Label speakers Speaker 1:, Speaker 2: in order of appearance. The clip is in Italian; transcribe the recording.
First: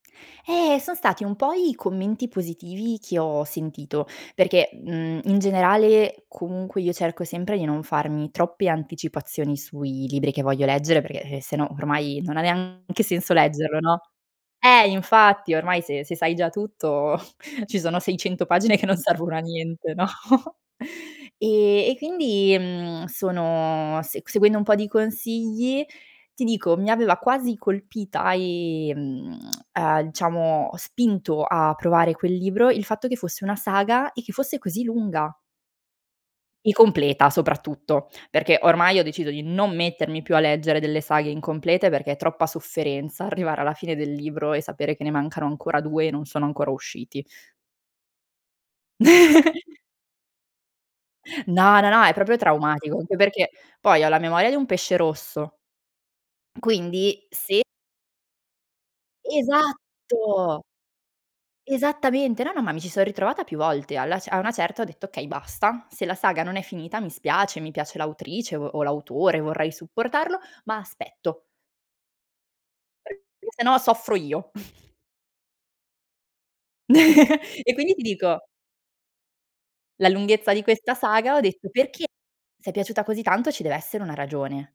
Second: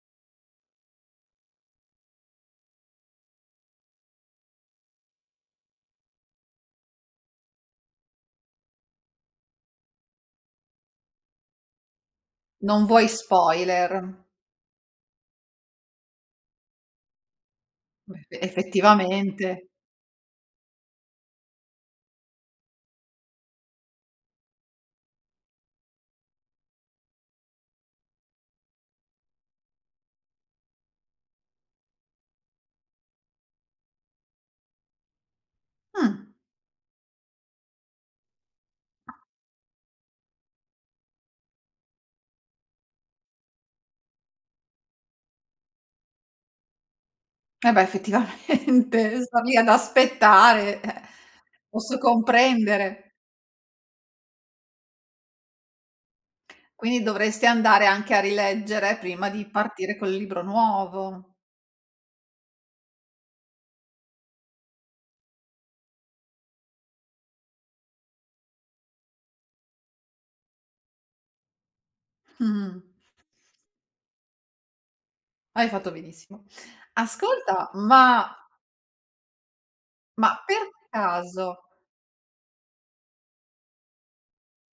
Speaker 1: Eh, son stati un po' i commenti positivi che ho sentito, perché, mhmm, in generale comunque io cerco sempre di non farmi troppe anticipazioni sui libri che voglio leggere, perché se no ormai, non ha
Speaker 2: Non
Speaker 1: neanche
Speaker 2: vuoi
Speaker 1: senso leggerlo, no.
Speaker 2: spoiler.
Speaker 1: Eh, infatti, ormai se se sai già tutto, ci sono
Speaker 2: Beh,
Speaker 1: 600 pagine che non servono a
Speaker 2: effettivamente.
Speaker 1: niente, no. E e quindi, mhmm, sono se seguendo un po' di consigli, ti dico, mi aveva quasi colpita, ehm uhm, diciamo spinto a provare quel libro il fatto che fosse una saga, e che fosse così lunga
Speaker 2: Mh.
Speaker 1: e completa soprattutto, perché ormai ho deciso di non mettermi più a leggere delle saghe incomplete, perché troppa sofferenza arrivare alla fine del libro, e sapere che ne mancano ancora 2 e non sono ancora usciti.
Speaker 2: E beh, effettivamente star lì ad aspettare eh,
Speaker 1: No, no,
Speaker 2: posso
Speaker 1: no, è proprio traumatico,
Speaker 2: comprendere.
Speaker 1: anche perché poi ho la memoria di un pesce rosso.
Speaker 2: Quindi,
Speaker 1: Quindi
Speaker 2: dovresti
Speaker 1: se
Speaker 2: andare anche a rileggere, prima di partire col libro
Speaker 1: Esatto.
Speaker 2: nuovo.
Speaker 1: Esattamente. No, no, ma mi ci so' ritrovata più volte. Alla cer a una certa ho detto: "Okay basta, se la saga non è finita mi spiace, mi piace l'autrice, o o l'autore, vorrei supportarlo, ma aspetto."
Speaker 2: Mh-mh.
Speaker 1: " [unintelligible] Perché se no soffro io."
Speaker 2: Hai fatto benissimo. Ascolta,
Speaker 1: E quindi ti
Speaker 2: ma
Speaker 1: dico La
Speaker 2: ma
Speaker 1: lunghezza
Speaker 2: per
Speaker 1: di questa saga, ho
Speaker 2: caso
Speaker 1: detto: "Perché, se è piaciuta così tanto ci deve essere una ragione."